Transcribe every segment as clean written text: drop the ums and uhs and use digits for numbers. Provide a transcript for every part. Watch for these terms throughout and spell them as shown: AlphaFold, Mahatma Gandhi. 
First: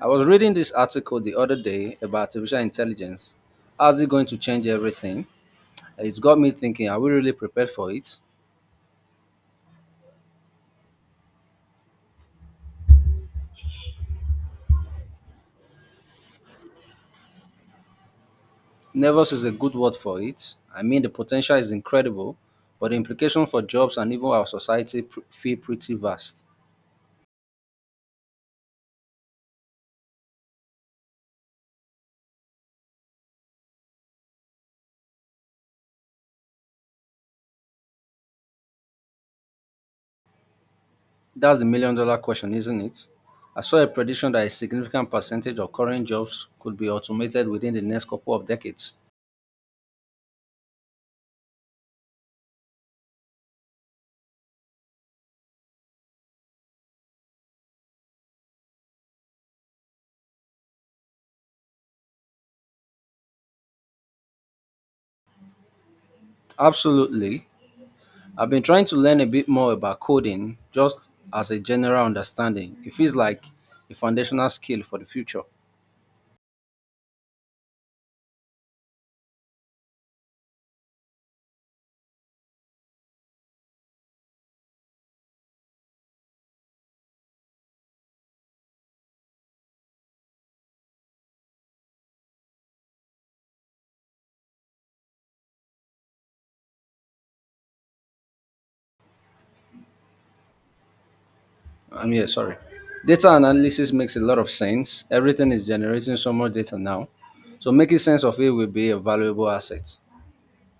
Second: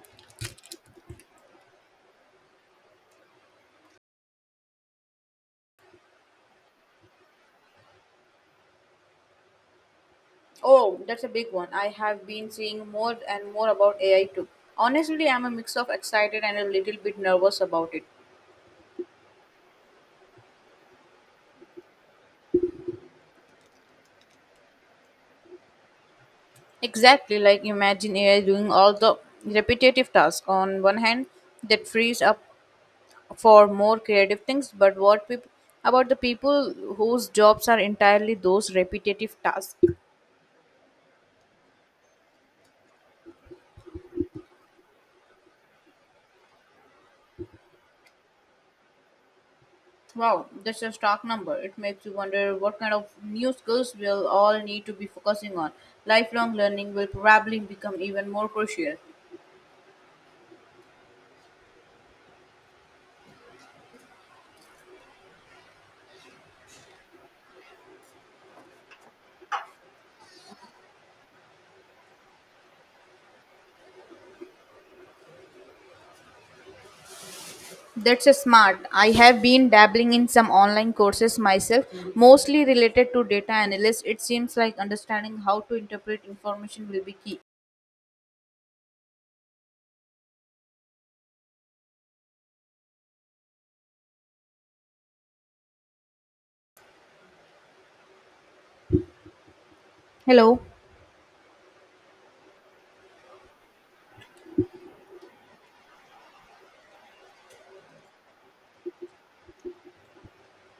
I was reading this article the other day about artificial intelligence. How's it going to change everything? It's got me thinking, are we really prepared for it? Oh, that's a big one. I have been seeing more and more about AI too. Honestly, I'm a mix of excited and a little bit nervous about it. Nervous is a good word for it. I mean, the potential is incredible, but the implication for jobs and even our society feel pretty vast. Exactly, like imagine AI doing all the repetitive tasks on one hand that frees up for more creative things, but about the people whose jobs are entirely those repetitive tasks? That's the million dollar question, isn't it? I saw a prediction that a significant percentage of current jobs could be automated within the next couple of decades. Wow, that's a stark number. It makes you wonder what kind of new skills we'll all need to be focusing on. Lifelong learning will probably become even more crucial. Absolutely. I've been trying to learn a bit more about coding just as a general understanding. It feels like a foundational skill for the future. That's a smart. I have been dabbling in some online courses myself, mostly related to data analysis. It seems like understanding how to interpret information will be key. Hello. I'm here, sorry. Data analysis makes a lot of sense. Everything is generating so much data now. So making sense of it will be a valuable asset.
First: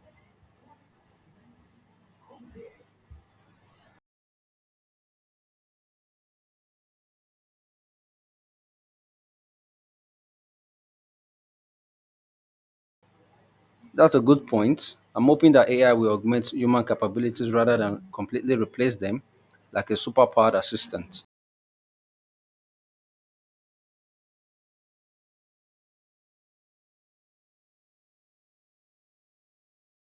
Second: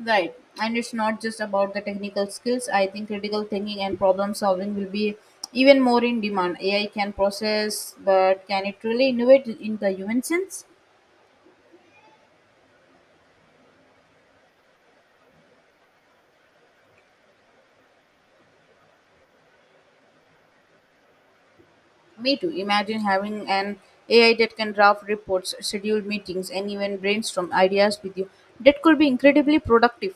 Right. And it's not just about the technical skills. I think critical thinking and problem solving will be even more in demand. AI can process, but can it really innovate in the human sense? That's a good point. I'm hoping that AI will augment human capabilities rather than completely replace them, like a superpowered assistant. Me too. Imagine having an AI that can draft reports, schedule meetings, and even brainstorm ideas with you. That could be incredibly productive.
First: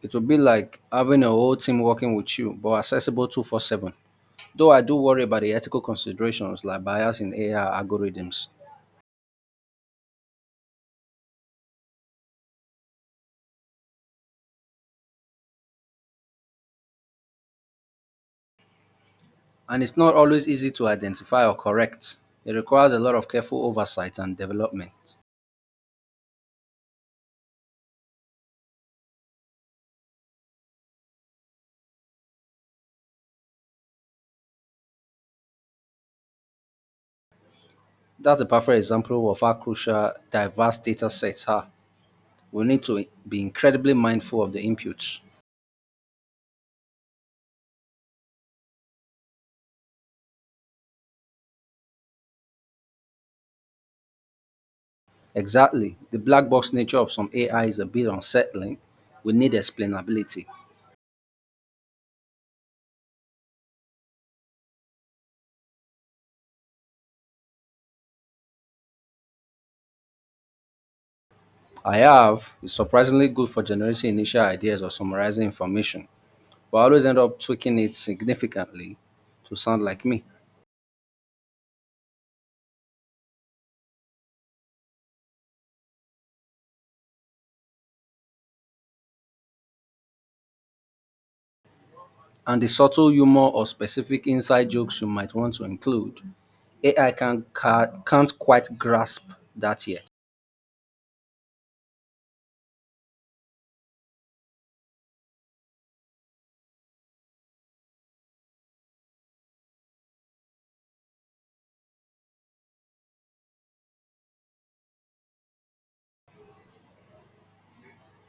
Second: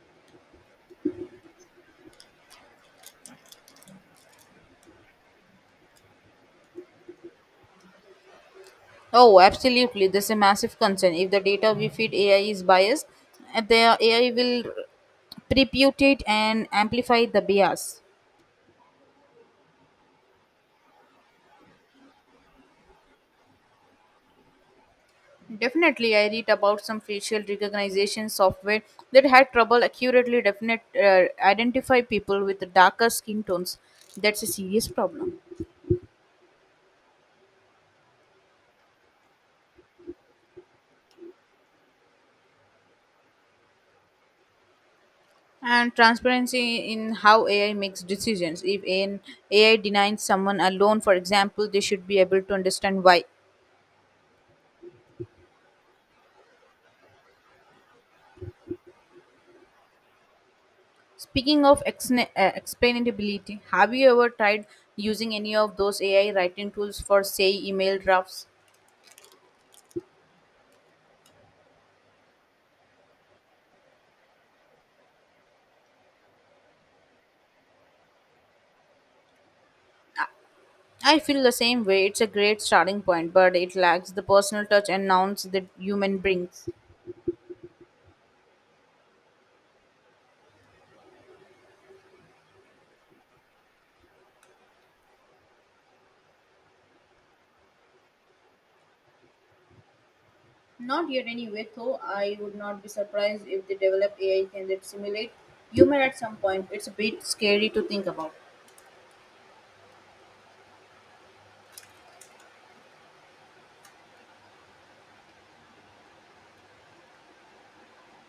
It will be like having a whole team working with you, but accessible 24/7. Though I do worry about the ethical considerations like bias in AI algorithms, Oh, absolutely. This is a massive concern. If the data we feed AI is biased, the AI will reputate and amplify the bias. and it's not always easy to identify or correct. It requires a lot of careful oversight and development. Definitely, I read about some facial recognition software that had trouble accurately definite identify people with darker skin tones. That's a serious problem. That's a perfect example of how crucial diverse data sets are. We need to be incredibly mindful of the inputs. And transparency in how AI makes decisions. If an AI denies someone a loan, for example, they should be able to understand why. Exactly. The black box nature of some AI is a bit unsettling. We need explainability. Speaking of explainability, have you ever tried using any of those AI writing tools for, say, email drafts? I have. Is surprisingly good for generating initial ideas or summarizing information, but I always end up tweaking it significantly to sound like me. I feel the same way. It's a great starting point, but it lacks the personal touch and nuance that human brings. And the subtle humor or specific inside jokes you might want to include, AI can't quite grasp that yet. Not yet, anyway, though I would not be surprised if they develop AI can that simulate humor at some point. It's a bit scary to think about.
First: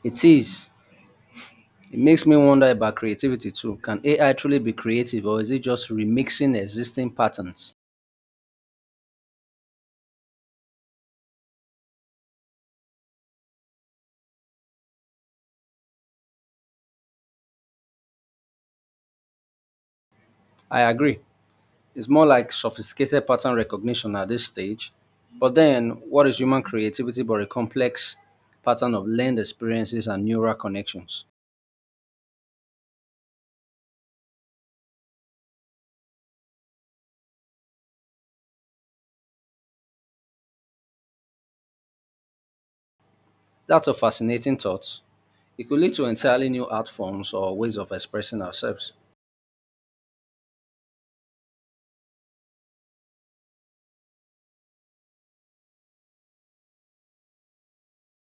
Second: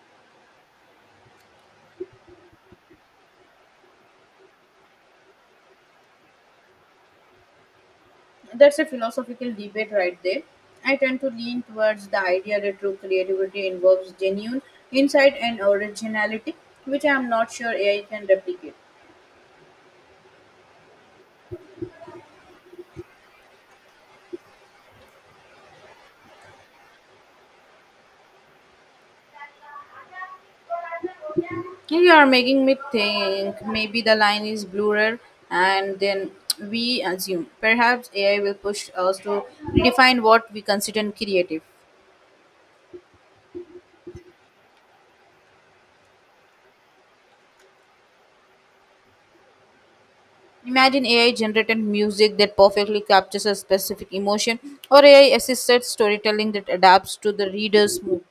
It is. It makes me wonder about creativity too. Can AI truly be creative, or is it just remixing existing patterns? That's a philosophical debate right there. I tend to lean towards the idea that true creativity involves genuine insight and originality, which I'm not sure AI can replicate. I agree. It's more like sophisticated pattern recognition at this stage. But then, what is human creativity but a complex pattern of learned experiences and neural connections? You are making me think maybe the line is bluer and then we assume. Perhaps AI will push us to redefine what we consider creative. That's a fascinating thought. It could lead to entirely new art forms or ways of expressing ourselves. Imagine AI generated music that perfectly captures a specific emotion or AI assisted storytelling that adapts to the reader's mood.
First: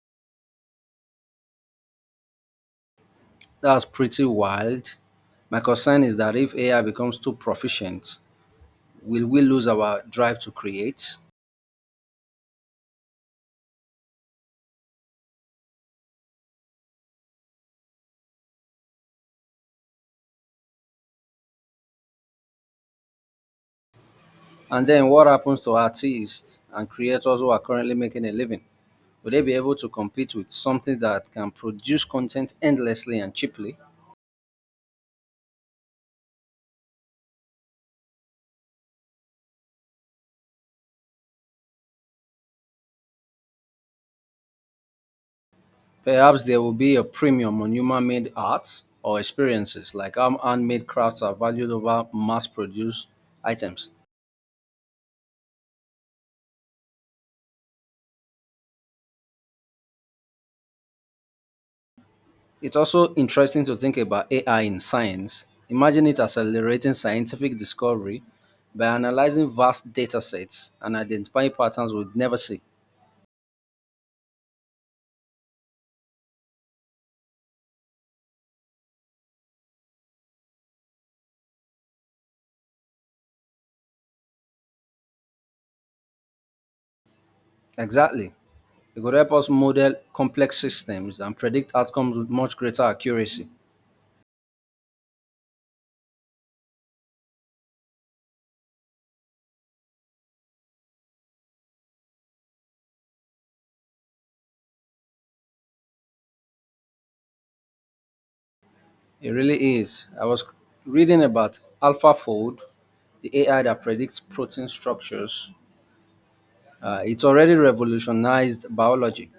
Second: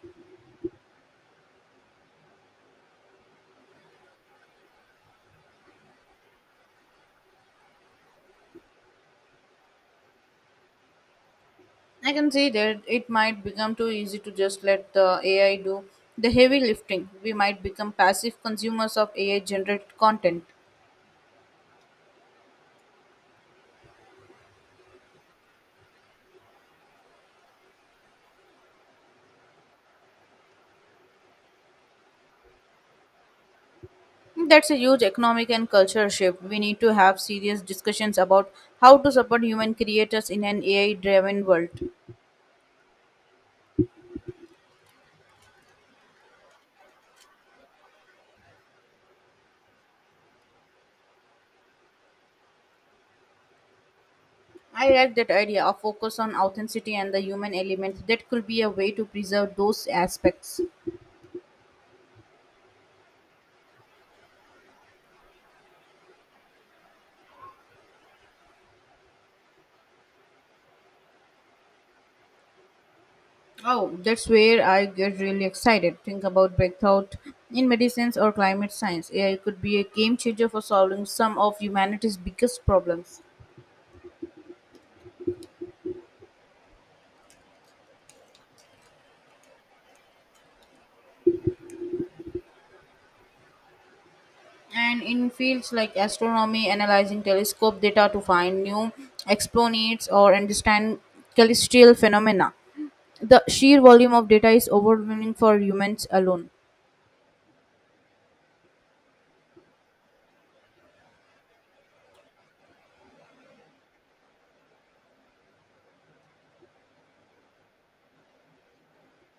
That's pretty wild. My concern is that if AI becomes too proficient, will we lose our drive to create? I can see that it might become too easy to just let the AI do the heavy lifting. We might become passive consumers of AI generated content. And then what happens to artists and creators who are currently making a living? Will they be able to compete with something that can produce content endlessly and cheaply? That's a huge economic and cultural shift. We need to have serious discussions about how to support human creators in an AI driven world. Perhaps there will be a premium on human made art or experiences, like how handmade crafts are valued over mass produced items. I like that idea of focus on authenticity and the human element. That could be a way to preserve those aspects. It's also interesting to think about AI in science. Imagine it accelerating scientific discovery by analyzing vast data sets and identifying patterns we'd never see. Oh, that's where I get really excited. Think about breakthrough in medicines or climate science. AI could be a game changer for solving some of humanity's biggest problems. Exactly. It could help us model complex systems and predict outcomes with much greater accuracy. And in fields like astronomy, analyzing telescope data to find new explanations or understand celestial phenomena. The sheer volume of data is overwhelming for humans alone. It really is. I was reading about AlphaFold, the AI that predicts protein structures. It's already revolutionized biology,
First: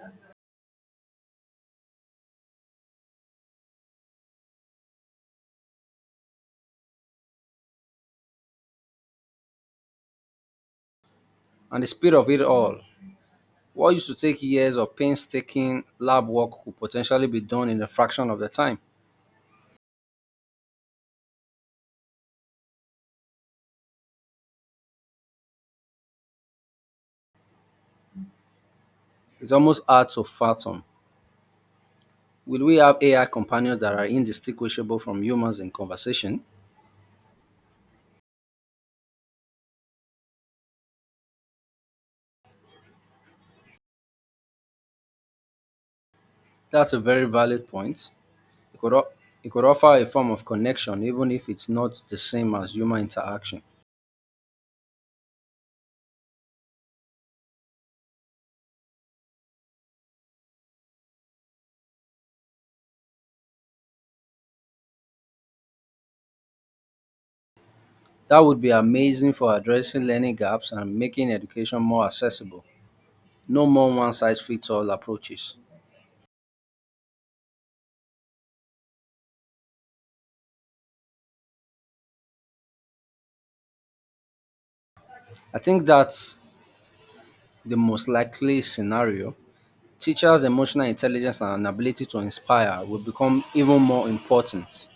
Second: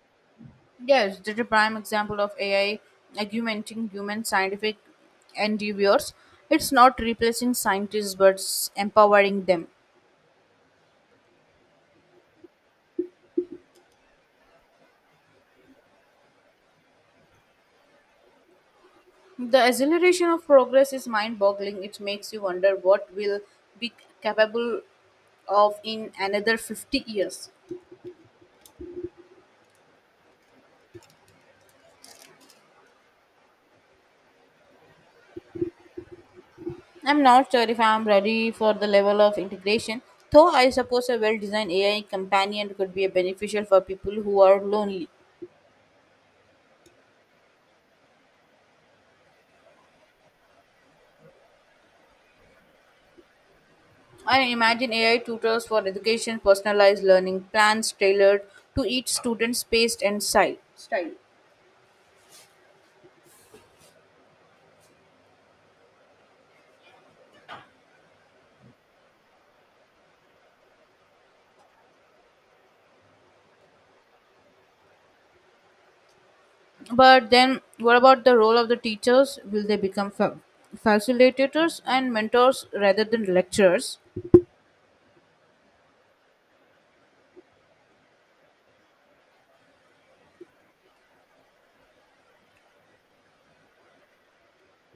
Yes, the prime example of AI augmenting human scientific endeavors. It's not replacing scientists but empowering them. and the speed of it all. What used to take years of painstaking lab work could potentially be done in a fraction of the time. The acceleration of progress is mind boggling. It makes you wonder what we'll be capable of in another 50 years. It's almost hard to fathom. Will we have AI companions that are indistinguishable from humans in conversation? I'm not sure if I'm ready for the level of integration, though I suppose a well designed AI companion could be beneficial for people who are lonely. That's a very valid point. It could, o- it could offer a form of connection, even if it's not the same as human interaction. I imagine AI tutors for education, personalized learning plans tailored to each student's pace and style. That would be amazing for addressing learning gaps and making education more accessible. No more one size fits all approaches. But then, what about the role of the teachers? Will they become facilitators and mentors rather than lecturers? I think that's the most likely scenario. Teachers' emotional intelligence and ability to inspire will become even more important.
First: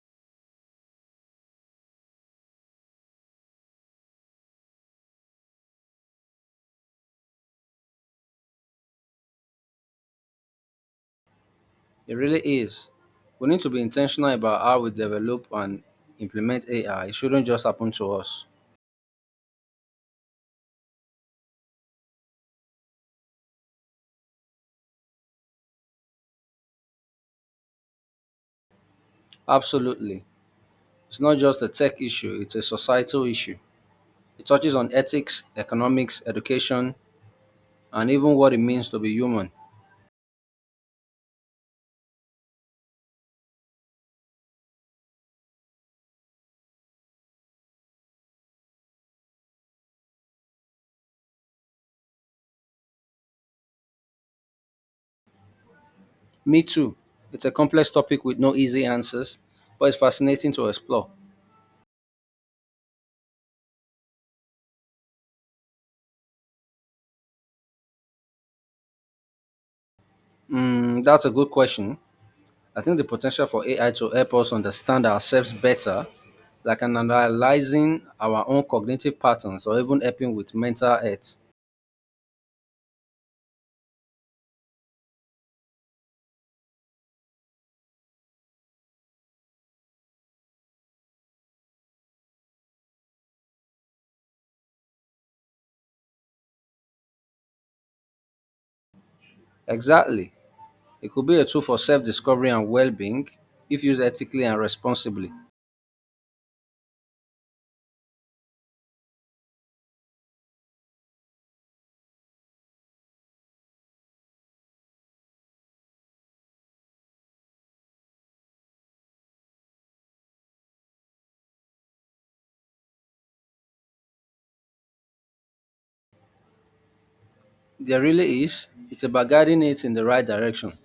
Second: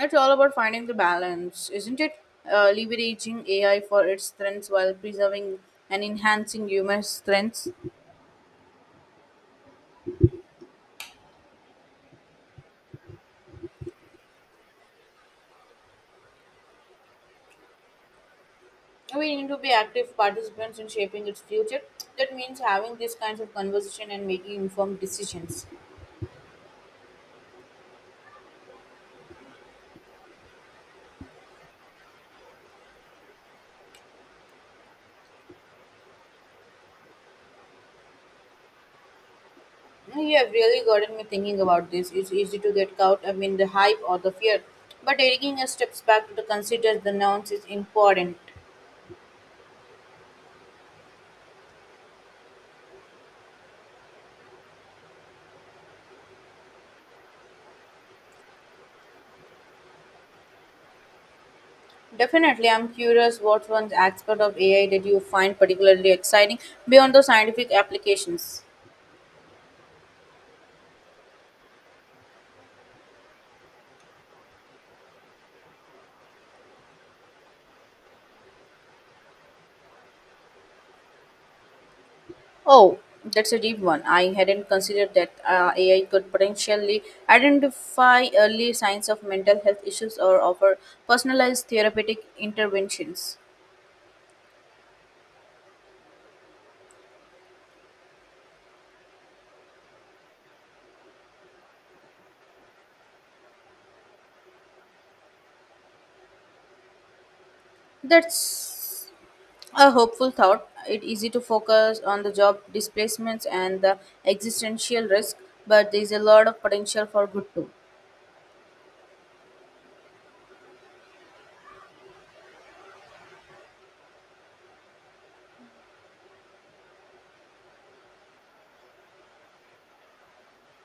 It's all about finding the balance, isn't it? Leveraging AI for its strengths while preserving and enhancing human strengths. It really is. We need to be intentional about how we develop and implement AI. It shouldn't just happen to us. We need to be active participants in shaping its future. That means having these kinds of conversation and making informed decisions. Absolutely. It's not just a tech issue, it's a societal issue. It touches on ethics, economics, education, and even what it means to be human. You have really gotten me thinking about this. It's easy to get caught up in the hype or the fear, but taking a steps back to consider the nouns is important. Me too. It's a complex topic with no easy answers, but it's fascinating to explore. Definitely, I'm curious what one aspect of AI did you find particularly exciting beyond the scientific applications. That's a good question. I think the potential for AI to help us understand ourselves better, like an analyzing our own cognitive patterns or even helping with mental health. Oh, that's a deep one. I hadn't considered that AI could potentially identify early signs of mental health issues or offer personalized therapeutic interventions. Exactly. It could be a tool for self discovery and well being, if used ethically and responsibly. That's a hopeful thought. It's easy to focus on the job displacements and the existential risk, but there's a lot of potential for good too. There really is. It's about guiding it in the right direction.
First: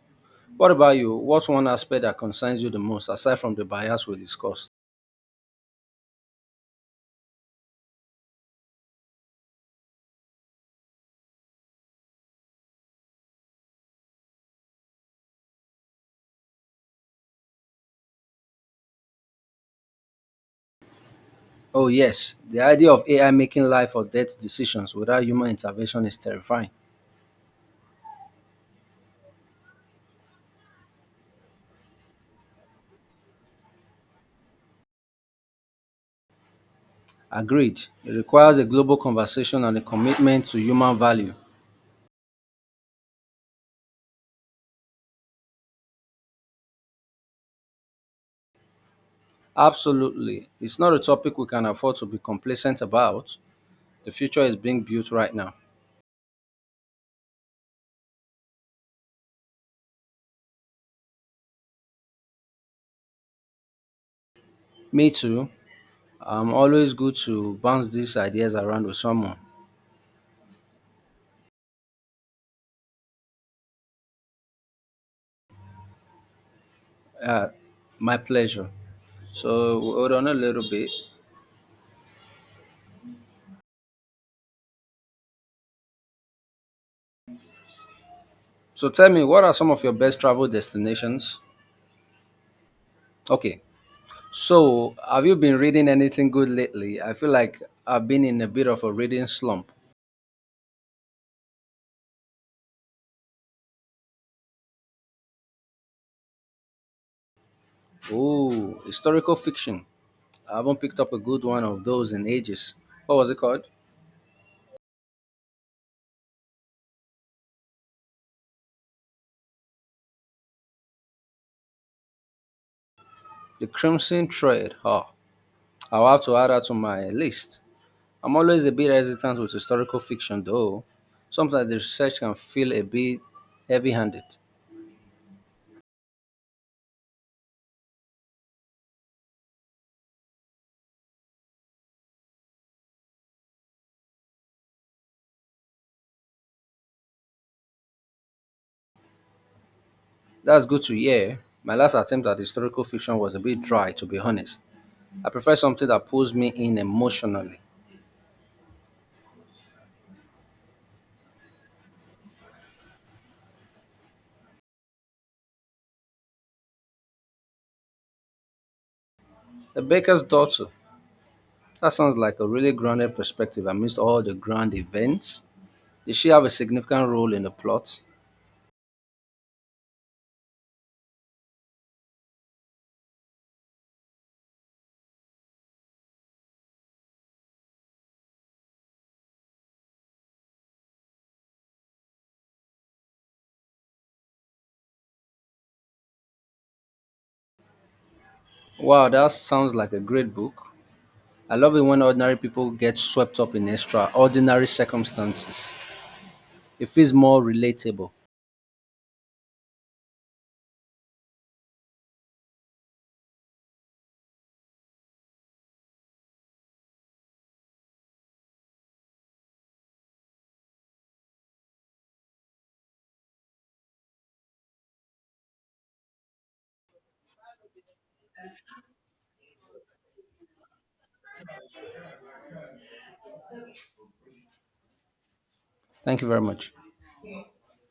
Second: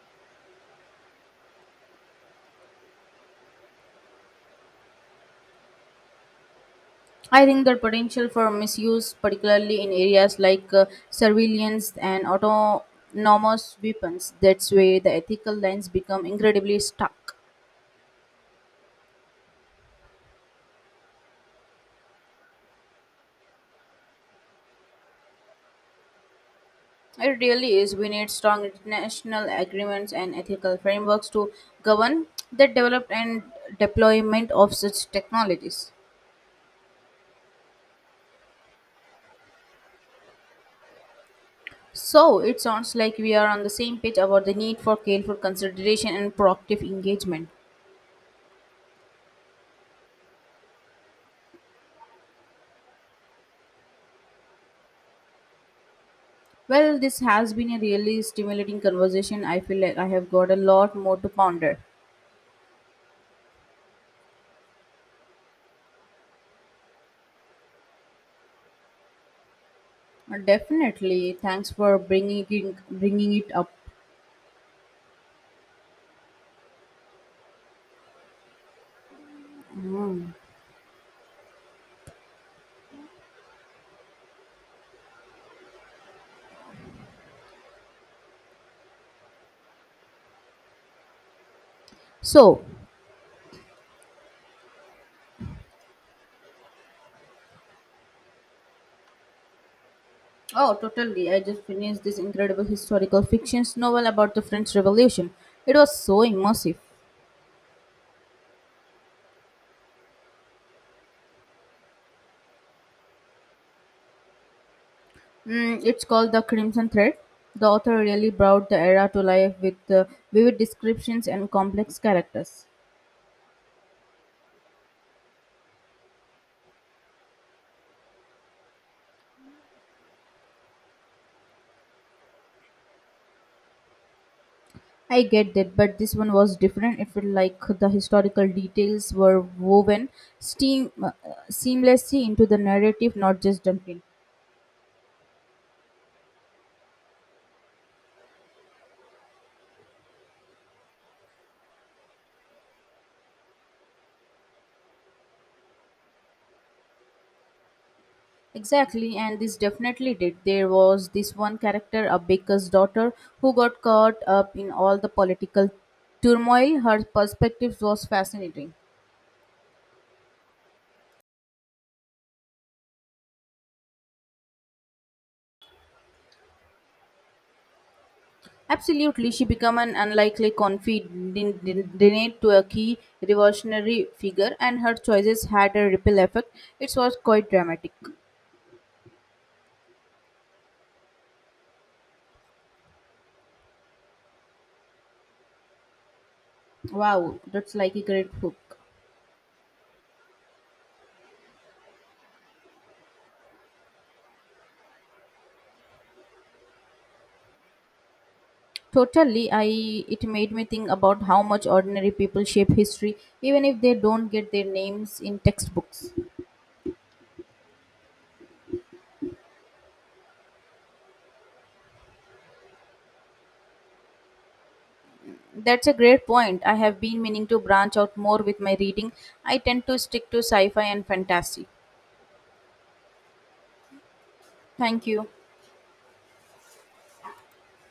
What about you? What's one aspect that concerns you the most aside from the bias we discussed? I think the potential for misuse, particularly in areas like surveillance and autonomous weapons, that's where the ethical lines become incredibly stuck. Oh, yes. The idea of AI making life or death decisions without human intervention is terrifying. It really is. We need strong international agreements and ethical frameworks to govern the development and deployment of such technologies. Agreed. It requires a global conversation and a commitment to human value. So it sounds like we are on the same page about the need for careful consideration and proactive engagement. Absolutely. It's not a topic we can afford to be complacent about. The future is being built right now. Well, this has been a really stimulating conversation. I feel like I have got a lot more to ponder. Me too. I'm always good to bounce these ideas around with someone. Definitely. Thanks for bringing it up. Uh, my pleasure. So hold on a little bit. So tell me, what are some of your best travel destinations? So, Okay. So have you been reading anything good lately? I feel like I've been in a bit of a reading slump. oh, totally. I just finished this incredible historical fiction novel about the French Revolution. It was so immersive. Oh, historical fiction. I haven't picked up a good one of those in ages. What was it called? Mm, it's called The Crimson Thread. The author really brought the era to life with vivid descriptions and complex characters. The Crimson Thread. Oh, I'll have to add that to my list. I'm always a bit hesitant with historical fiction, though. Sometimes the research can feel a bit heavy handed. I get that, but this one was different. It felt like the historical details were woven steam, uh, seamlessly into the narrative, not just dumped in. That's good to hear. My last attempt at historical fiction was a bit dry, to be honest. I prefer something that pulls me in emotionally. Exactly, and this definitely did. There was this one character, a baker's daughter, who got caught up in all the political turmoil. Her perspective was fascinating. The Baker's Daughter. That sounds like a really grounded perspective amidst all the grand events. Did she have a significant role in the plot? Absolutely, she became an unlikely confidant to a key revolutionary figure, and her choices had a ripple effect. It was quite dramatic. Wow, that's like a great book. Wow, that sounds like a great book. I love it when ordinary people get swept up in extraordinary circumstances. It feels more relatable. Totally, I it made me think about how much ordinary people shape history, even if they don't get their names in textbooks. That's a great point. I have been meaning to branch out more with my reading. I tend to stick to sci-fi and fantasy. Thank you. Thank you very much.